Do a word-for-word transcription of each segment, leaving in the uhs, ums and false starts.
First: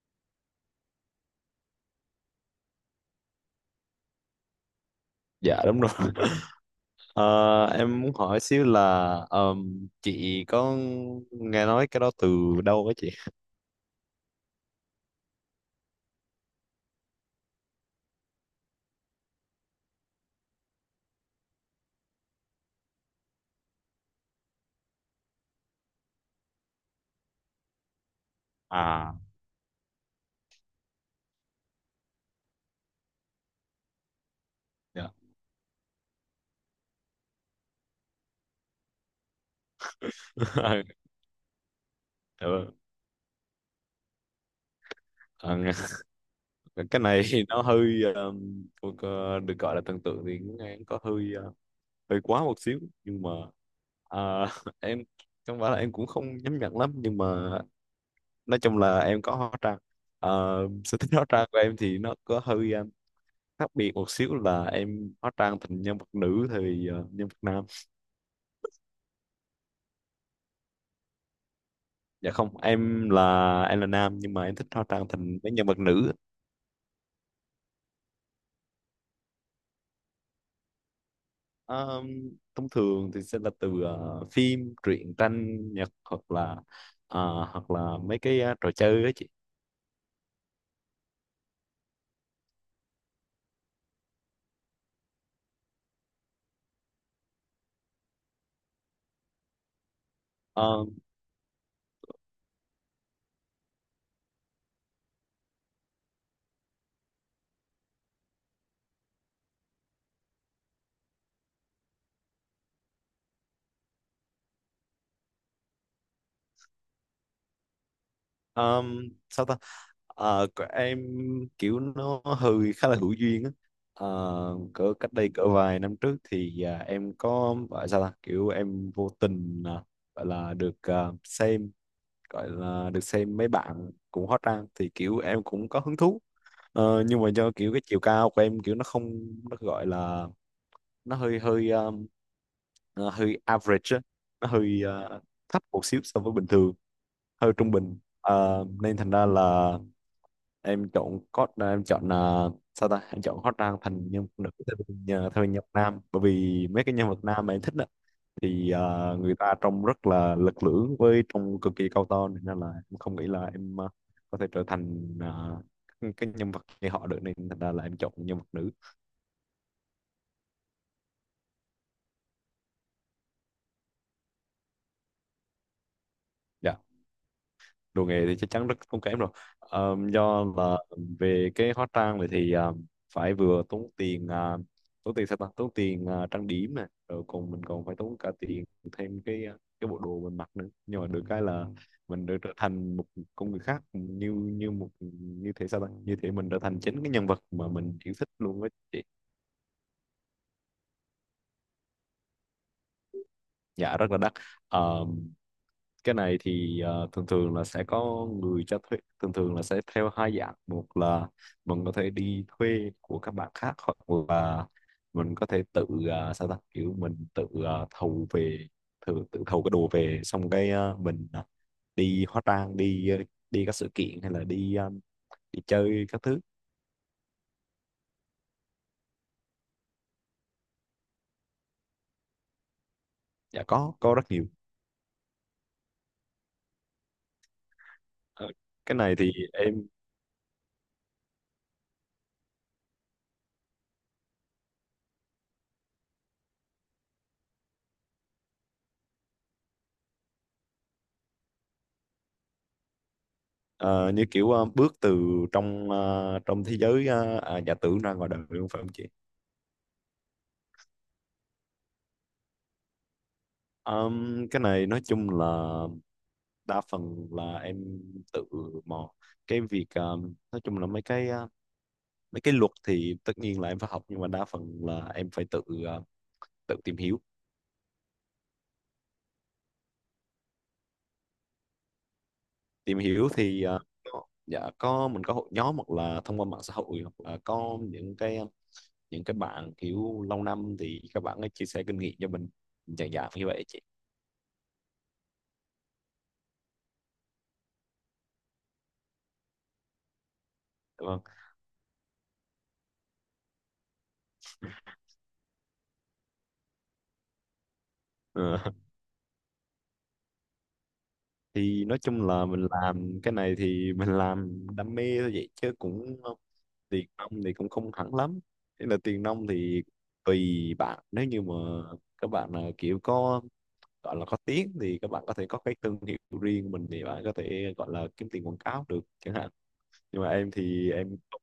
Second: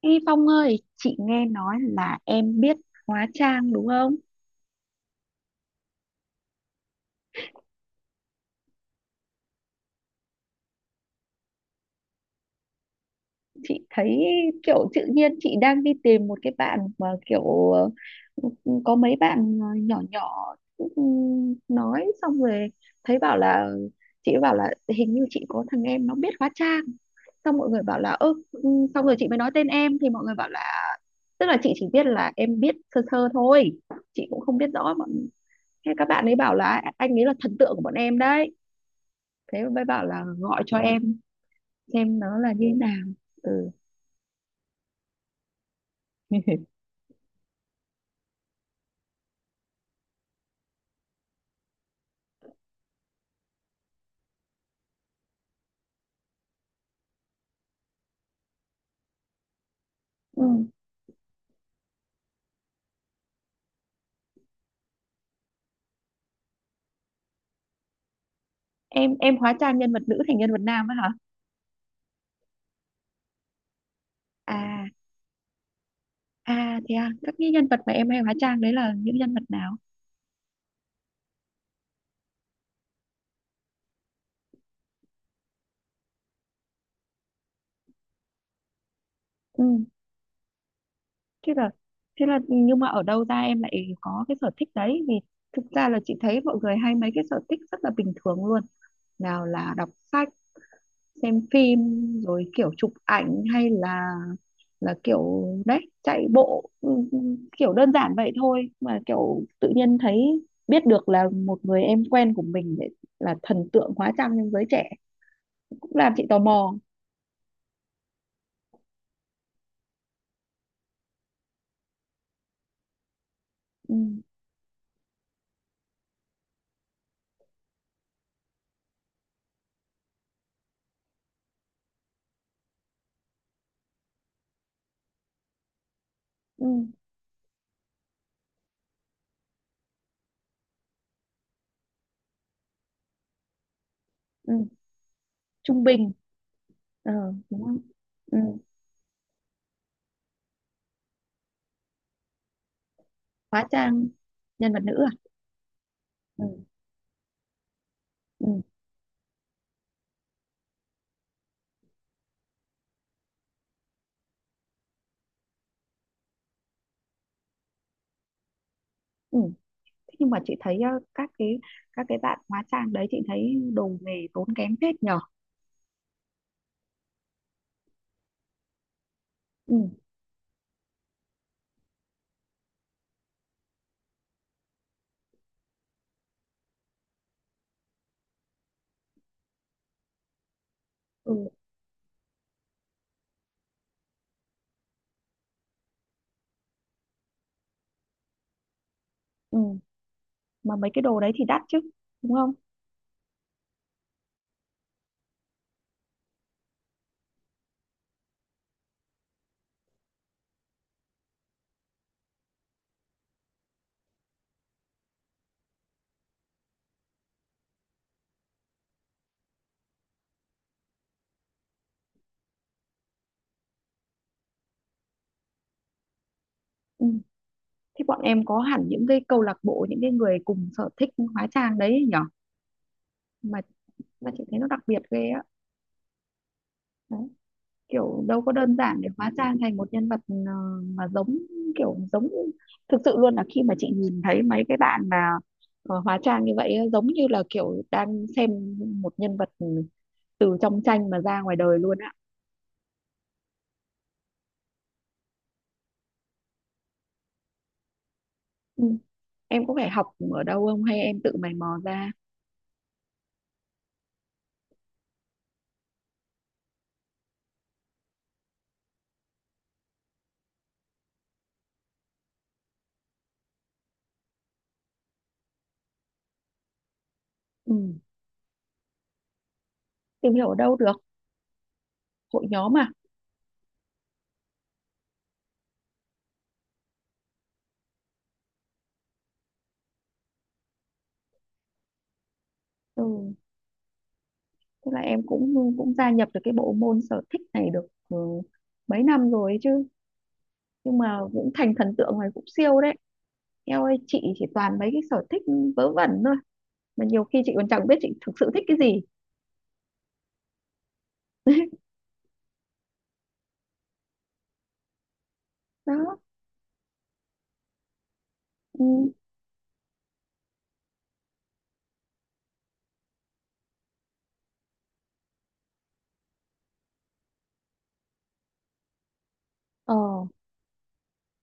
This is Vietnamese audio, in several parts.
Ê Phong ơi, chị nghe nói là em biết hóa trang đúng không? Dạ đúng rồi. Ờ, em muốn hỏi xíu là, ờm, chị có nghe nói cái đó từ đâu á chị? Chị thấy kiểu tự nhiên chị đang đi tìm một cái bạn mà kiểu ờ, có mấy bạn ờ, nhỏ nhỏ, ừ, nói xong rồi thấy bảo là chị bảo là hình như chị có thằng em nó biết hóa trang. Xong mọi người bảo là ơ, ừ, xong À, rồi chị mới nói tên em thì mọi người bảo là tức là chị chỉ biết là em biết sơ sơ thôi. Chị cũng không biết rõ dạ. bọn thế các bạn ấy bảo là anh ấy là thần tượng của bọn em đấy, thế mới bảo là gọi cho em xem nó là Ờ, như thế nào. Ừ. ờ, nghe- cái này thì nó hơi ờm, thuộc, ờ, được gọi là thần tượng thì cũng nghe có hơi ờ, hơi quá một xíu, nhưng mà ờ, em không phải là em cũng không nhắm nhận lắm, nhưng mà nói chung là em có hóa trang. ừ. Ờ, Sở thích hóa trang của em thì nó có hơi ờ, khác biệt một xíu, là em hóa trang thành nhân vật nữ thì ờ, nhân vật nam. Em em hóa trang nhân vật nữ thành nhân vật nam á hả? Dạ không, em là em là nam, nhưng mà em thích hóa À, trang thành mấy nhân vật nữ. à thế à, các cái nhân vật mà em hay hóa trang đấy là những nhân vật nào? Ờ, Thông thường thì sẽ là từ ờ, phim truyện tranh nhật, hoặc là ờ, hoặc là mấy cái ờ, trò chơi đó chị. Ừ. Thế là thế là nhưng mà ở đâu ra em lại có cái sở thích đấy, vì thực ra là chị thấy mọi người hay mấy cái sở thích rất là bình thường luôn, nào là đọc sách, Ờ, xem phim, rồi kiểu chụp ảnh, hay là là kiểu đấy chạy bộ, ừ, ừ, kiểu đơn giản vậy thôi mà kiểu tự nhiên thấy biết được là một người em quen của mình để là thần tượng hóa trang trong giới trẻ cũng làm chị tò mò. ờm, sao ta, Ờ, của em kiểu nó hơi khá là hữu duyên á. Ừ, Ờ, Cỡ cách đây cỡ vài năm trước thì à, em có gọi sao ta, kiểu em vô tình à, gọi là được à, xem, gọi là được xem mấy bạn cũng hot ra thì kiểu em cũng có hứng thú. ừ, ờ, Nhưng mà do kiểu cái chiều cao của em kiểu nó không, nó gọi là nó hơi hơi um, ờ, hơi average á. Nó ừ. hơi ờ, thấp Trung một xíu bình, so với bình thường, ờ, hơi đúng trung không? bình. Ừ. Ờ, nên thành ra là em chọn code em chọn là sao ta, em chọn hot Hóa rank trang thành nhân vật nữ nhân thay vật vì nữ à? nhờ- thay vì nhân vật nam, bởi Ừ, vì mấy cái nhân vật nam mà em thích ừ, thì ờ, người ta trông rất là lực lưỡng với trông cực kỳ cao to, nên là em không nghĩ là em ờ, có thể trở thành ờ, cái nhân vật như họ được, nên thành ra là em chọn nhân vật nữ. ừ. Thế nhưng mà chị thấy ờ, các cái các cái bạn hóa trang đấy chị thấy đồ nghề tốn kém phết nhở. Dạ, đồ nghề thì chắc chắn rất không kém rồi. Ừ, Ờm, do là về cái hóa trang này thì à, phải vừa tốn tiền, à, tốn tiền sao ta tốn tiền à, trang điểm này, rồi còn mình còn phải tốn cả tiền thêm cái, à, cái bộ đồ mình mặc nữa, nhưng mà được ừ, cái là mình được trở thành một con người khác, như như một, như thế sao ta, như thế mình trở thành chính cái nhân vật mà mình yêu thích luôn á chị. ừ. Mà mấy cái đồ đấy thì đắt chứ, đúng không? Dạ rất là đắt. Cái này thì ờ, thường thường là sẽ có người cho thuê, thường thường là sẽ theo hai dạng: một là mình có thể đi thuê của các bạn khác, hoặc là mình có thể tự ờ, sao ta, kiểu mình tự ờ, thầu về, tự tự thầu cái đồ về, xong cái ờ, mình ờ, đi hóa trang, đi ờ, đi các sự kiện, hay là đi ờ, đi chơi các thứ. Ừ. Thế bọn em có hẳn những cái câu lạc bộ, những cái người cùng sở thích hóa trang đấy ấy, mà Dạ có có mà rất chị nhiều. thấy nó đặc biệt ghê á. Đấy. Kiểu đâu Ờ, có đơn cái giản để này thì hóa trang em thành một nhân vật ờ, mà giống, kiểu giống thực sự luôn là khi mà chị nhìn thấy mấy cái bạn mà ờ, hóa trang như vậy á, giống như là kiểu đang xem một nhân vật từ trong tranh mà ra ngoài đời luôn á. ờ, như kiểu ờ, bước từ trong, ờ, trong thế giới ờ, à, giả tưởng ra ngoài đời luôn, phải Ừ. không chị? Em có phải học ở đâu không hay em tự mày mò ra? Um, cái này nói chung là đa phần là em tự mò. Cái việc um, nói chung là mấy cái uh, mấy cái luật thì tất nhiên là em phải học, nhưng mà đa phần là em phải tự uh, tự tìm hiểu. Ừ. Tìm hiểu ở đâu được? Hội nhóm à? Tìm hiểu thì uh, có- dạ có, mình có hội nhóm, hoặc là thông qua mạng xã hội, hoặc là có những cái ờ, những cái bạn kiểu lâu năm thì các bạn ấy chia sẻ kinh nghiệm cho mình, dạng dạng Ừ. như vậy chị. Tức là em cũng cũng gia nhập được cái bộ môn sở thích này được ừ, mấy năm rồi ấy chứ, nhưng Dạ mà vâng. cũng thành thần tượng này cũng siêu đấy. Em ơi, chị chỉ toàn mấy cái sở thích vớ vẩn thôi, mà nhiều khi chị còn chẳng biết chị thực sự Ờ, thích cái gì. thì nói chung là mình làm cái này thì mình làm đam mê thôi, vậy chứ đó. cũng ờ, tiền nong thì cũng không hẳn lắm. Ừ. Thế là tiền nong thì tùy bạn, nếu như mà các bạn là kiểu có, gọi là có tiếng thì các bạn có thể có cái thương hiệu riêng mình, thì bạn có thể gọi là kiếm tiền quảng cáo được chẳng hạn, Ờ. nhưng mà em thì em không-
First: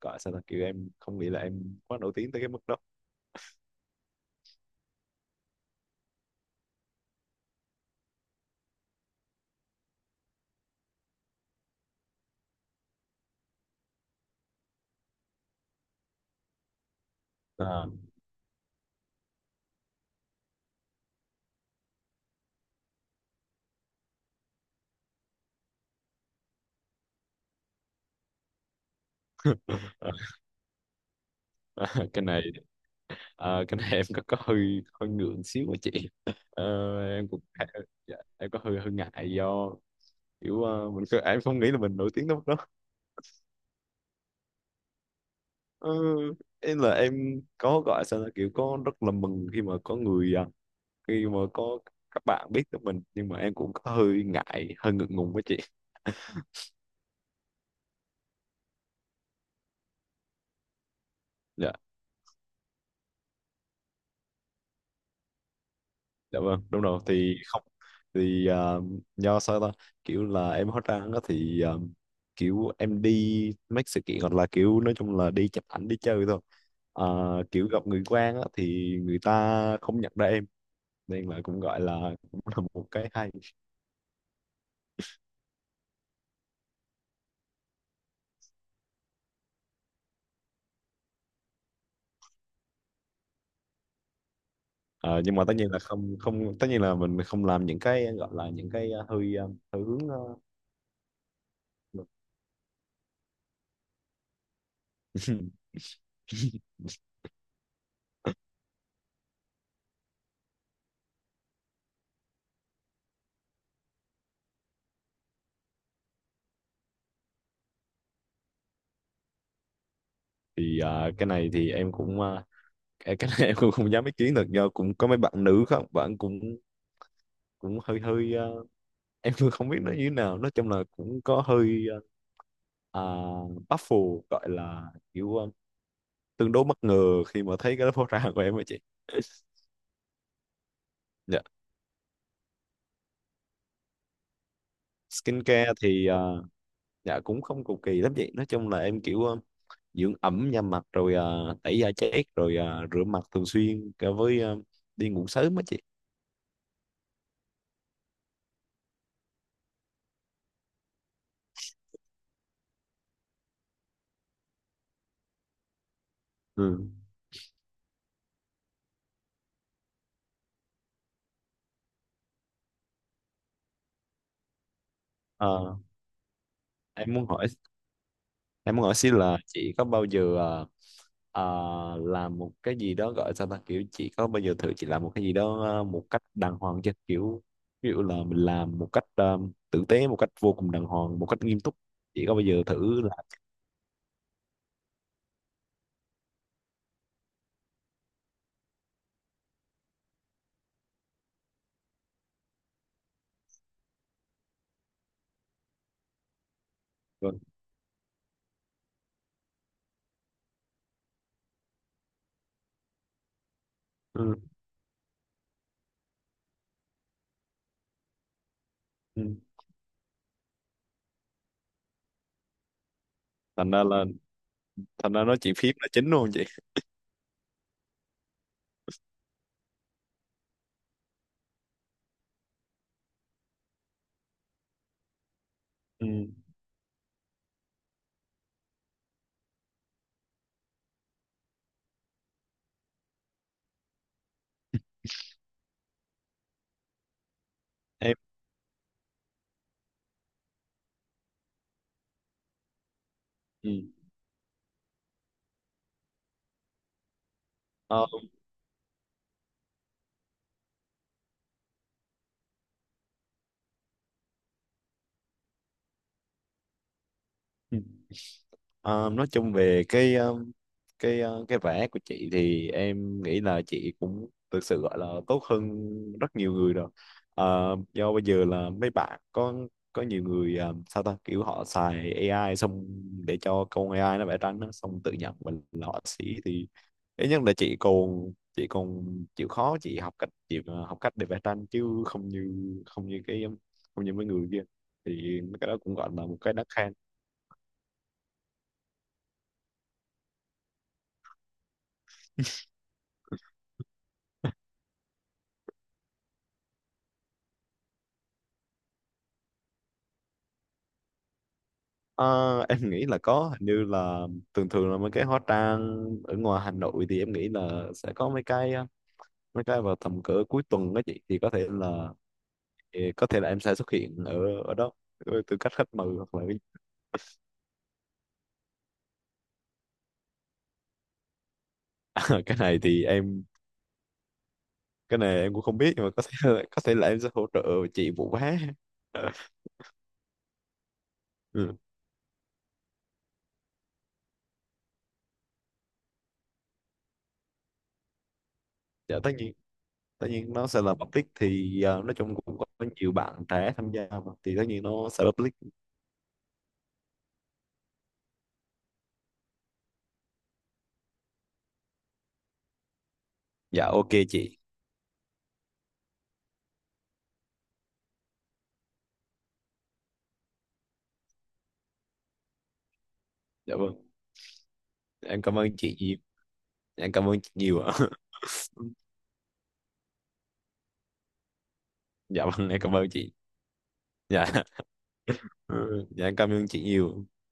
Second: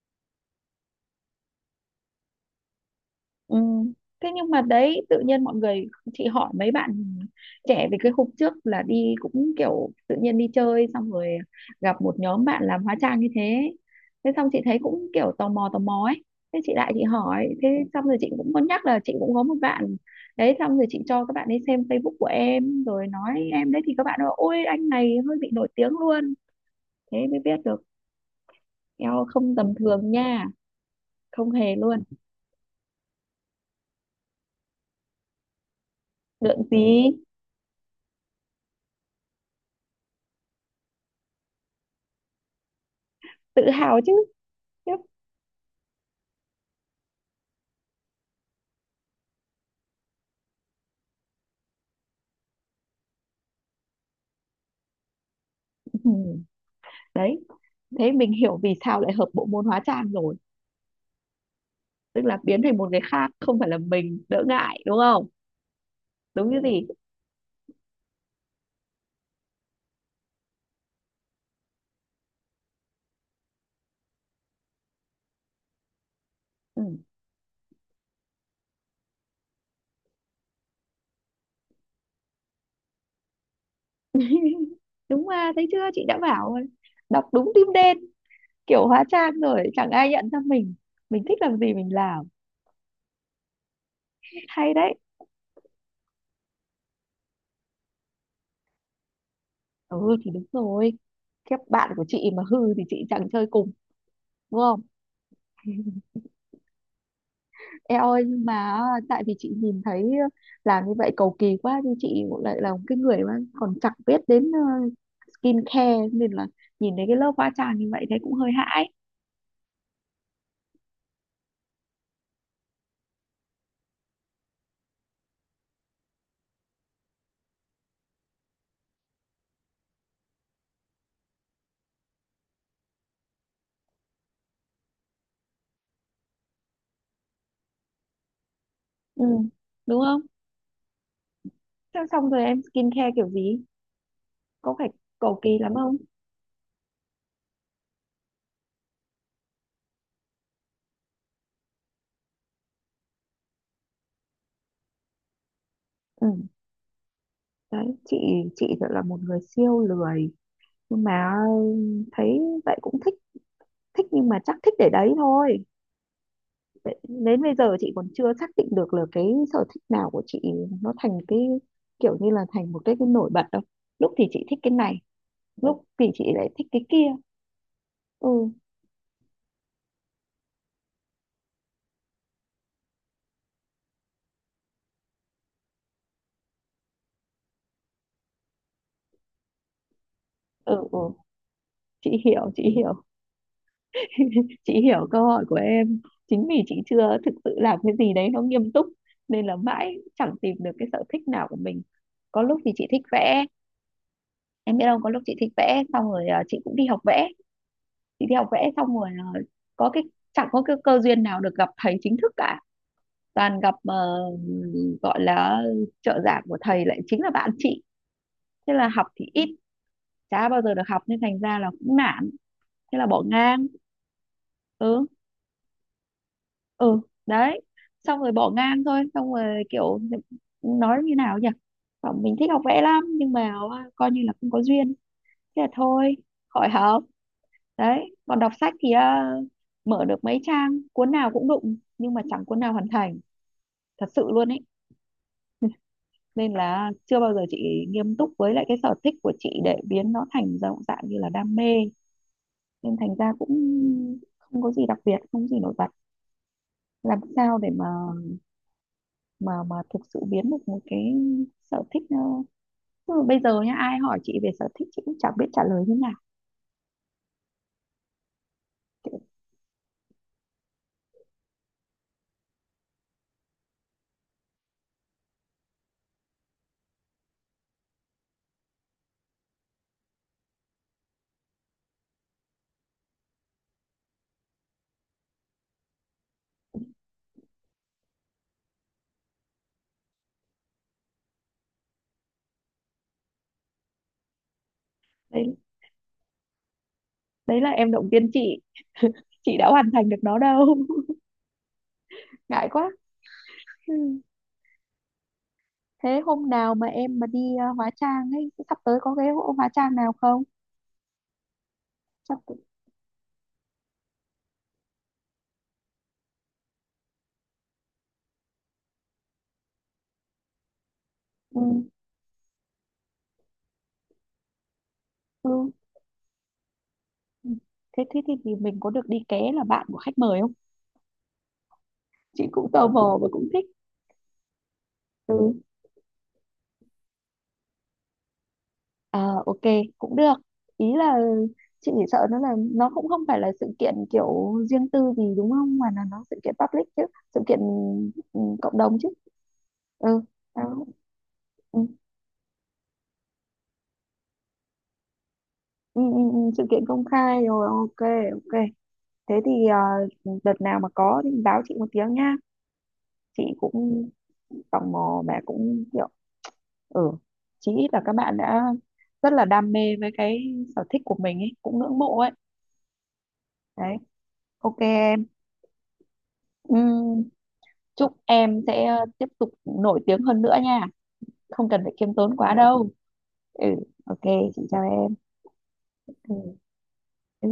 gọi sao là kiểu em không nghĩ là em quá nổi tiếng tới cái mức đó. Ừ. Thế nhưng mà đấy tự nhiên mọi người chị hỏi mấy bạn trẻ về cái khúc trước là đi cũng kiểu tự nhiên đi chơi xong rồi gặp một nhóm bạn làm hóa trang như thế, thế xong chị thấy cũng kiểu tò mò, tò mò ấy, thế chị lại chị hỏi thế, À. xong rồi chị cũng có nhắc là chị cũng có một bạn đấy, xong rồi chị cho các bạn ấy xem Facebook của em rồi nói em đấy thì các bạn nói ôi anh này hơi bị nổi tiếng luôn, thế mới biết được eo không tầm thường À. nha, không hề luôn. Cái này, à, cái này em có có hơi hơi ngượng xíu á chị. Lượng Ờ, gì? em cũng, dạ, em có hơi hơi ngại, do kiểu ờ, mình cứ- em không nghĩ là mình nổi tiếng đâu. Tự hào chứ. Yep. Ừ, em là em có gọi sao là kiểu có rất là mừng khi mà có người, à, khi mà có các bạn biết tới mình, nhưng mà em cũng có hơi ngại hơi ngượng ngùng với chị. Đấy, thế mình hiểu vì sao lại hợp bộ môn hóa trang rồi, Dạ, tức là biến thành một người khác không phải là mình đỡ ngại, đúng không? dạ Đúng như vâng, đúng gì? rồi. Thì không, thì à, do sao ta, kiểu là em hóa trang đó thì à, kiểu em đi mấy sự kiện hoặc là kiểu nói chung là đi chụp ảnh, đi chơi thôi. Ừ. À, kiểu gặp người quen á, thì người ta không nhận ra em, nên là cũng gọi là cũng là một cái hay. Đúng mà, thấy chưa, chị đã bảo rồi. Đọc đúng tim đen, kiểu hóa trang rồi chẳng ai nhận ra mình mình thích làm gì mình làm, hay đấy. Ờ, nhưng mà tất nhiên là không không, tất nhiên là mình không làm những cái gọi là những cái ờ, hơi ờ, hơi hướng Ừ thì ờ, đúng rồi, các bạn của ngược. chị mà hư thì chị chẳng chơi cùng, đúng không? Em ơi nhưng mà tại vì chị nhìn thấy làm như vậy cầu kỳ quá, nhưng chị lại là một cái người mà còn chẳng biết đến ờ, skincare, nên là nhìn thấy cái lớp hóa trang như vậy thấy cũng hơi hãi. Thì ờ, cái này thì em cũng, ờ, cái cái này, em cũng không dám ý kiến được, do cũng có mấy bạn nữ không, bạn cũng cũng hơi hơi ờ, em cũng không biết nó như thế nào, nói chung là cũng có hơi uh, baffled, gọi là kiểu ờ, tương đối bất ngờ khi mà thấy cái lớp ra của em á chị. Ừ. Đúng không? Dạ. Thế xong rồi em skincare kiểu gì, có phải cầu kỳ Skincare lắm không? thì ờ, dạ cũng không cầu kỳ lắm chị, nói chung là em kiểu ờ, dưỡng ẩm da mặt, rồi ờ, tẩy da chết, rồi ờ, rửa mặt thường xuyên, cả với ờ, đi ngủ sớm á chị. Ừ. Đấy, chị chị thật là một người siêu lười, nhưng mà thấy vậy cũng thích, thích nhưng mà chắc thích để đấy thôi. Ừ. Để- đến bây giờ chị còn chưa xác định được là cái sở thích nào của chị nó thành cái kiểu như là thành một cái, cái nổi bật đâu, lúc thì chị thích cái này, Ờ, lúc thì chị lại thích cái kia. em muốn hỏi Ừ, em muốn hỏi xin là chị có bao giờ ờ, ờ, làm một cái gì đó, gọi sao ta, kiểu chị có bao giờ thử chị làm một cái gì đó ờ, một cách đàng hoàng chưa, kiểu ví dụ là mình làm một cách ờ, tử tế, một cách vô cùng ừ, đàng ừ, hoàng, một cách nghiêm túc. chị Chị có bao hiểu, giờ chị hiểu, thử làm? chị hiểu câu hỏi của em. Chính vì chị chưa thực sự làm cái gì đấy nó nghiêm túc nên là mãi chẳng tìm được cái sở thích nào của mình. Có lúc thì chị thích vẽ, em biết không, có lúc chị thích vẽ xong rồi à, chị cũng đi học vẽ, Vâng. chị đi học vẽ xong rồi à, có cái chẳng có cái cơ duyên nào được gặp thầy chính thức cả, toàn gặp ờ, Ừ. gọi là trợ giảng của thầy lại chính là bạn chị, thế là học Ừ. thì ít, chả bao giờ được học nên thành ra là cũng nản, thế là bỏ ngang. thành ra là Ừ, Thành ra nói chuyện phím là chính luôn chị. ừ. Đấy, xong rồi bỏ ngang thôi, xong rồi kiểu nói như nào nhỉ. Bảo mình thích học vẽ lắm nhưng mà à, coi như là không có duyên, thế là Ừ. thôi, khỏi học. Đấy, còn đọc sách thì à, mở được mấy trang cuốn nào cũng đụng, nhưng mà chẳng cuốn nào hoàn thành, thật sự luôn ấy, nên là chưa bao giờ chị nghiêm Em. túc với lại cái sở thích của chị để biến nó thành dạng dạng như là đam mê, nên thành ra cũng Ừ. không có gì đặc biệt, không có gì nổi bật, làm sao để mà Ờ, mà mà thực sự biến được một cái sở thích, ờ, tức là bây giờ nhá ai hỏi chị về sở thích chị cũng chẳng biết trả lời như nào. Ờ, Kiểu nói chung về cái, ờ, cái ờ, cái vẽ của chị thì em nghĩ là chị cũng thực sự gọi là tốt hơn rất nhiều người rồi. Ờ, do bây giờ là mấy bạn có có nhiều người ờ, sao ta, kiểu họ xài a i xong để cho con a i nó vẽ tranh đó, xong tự nhận mình là họa sĩ, thì ít nhất là chị còn chị còn chịu khó, chị học cách, chị ờ, học cách để vẽ tranh, chứ không như không như cái không như mấy người kia, thì đấy, cái đó cũng gọi là một cái đáng khen. đấy là em động viên chị chị đã hoàn thành được nó đâu. ngại quá. Ừ. Thế hôm nào mà em mà đi ờ, hóa trang ấy, sắp tới có cái hội hóa trang nào không, chắc cũng-. Ờ, em nghĩ là có, hình như là thường thường là mấy cái hóa trang ở ngoài Hà Nội thì em nghĩ là sẽ có mấy cái ờ, mấy cái vào tầm cỡ cuối tuần đó chị, thì có Ừ, thể là thì có thể là em sẽ xuất hiện ở ở đó với tư ừ. cách khách mời, hoặc là cái, Ừ. Thế thế thì, thì mình có được đi ké là bạn của khách mời không, chị cái cũng này tò thì mò và em cũng thích. cái này Ừ. em cũng không biết, nhưng mà có thể là, có thể là em sẽ hỗ trợ chị vụ vé. Ờ, ok, cũng được. Ý là Ừ. chị chỉ sợ nó là nó cũng không phải là sự kiện kiểu riêng tư gì đúng không, mà là nó sự kiện public chứ, sự kiện, ừ, cộng đồng chứ. Dạ tất nhiên, Ừ, tất nhiên đó. nó sẽ là public, Ừ, thì ờ, nói chung cũng có nhiều bạn trẻ tham gia mà thì tất nhiên nó sẽ public. ừ, ừ, ừ, sự kiện công khai rồi, ok, ok. Thế thì ờ, đợt nào mà có thì báo chị một tiếng nha, chị Dạ cũng ok chị. tò mò mà cũng kiểu, ừ, chí ít là các bạn đã rất là đam mê với cái sở thích của mình ấy cũng ngưỡng mộ ấy. Dạ vâng, Đấy, ok em. em cảm ơn chị nhiều. Ừ. Dạ em cảm ơn chị nhiều. Chúc em sẽ ờ, tiếp tục nổi tiếng hơn nữa nha, không cần phải khiêm tốn Dạ quá vâng, em đâu. cảm ơn chị. Ừ, ok, Dạ. chị chào em. Ừ, dạ em cảm ơn chị nhiều. Ừ.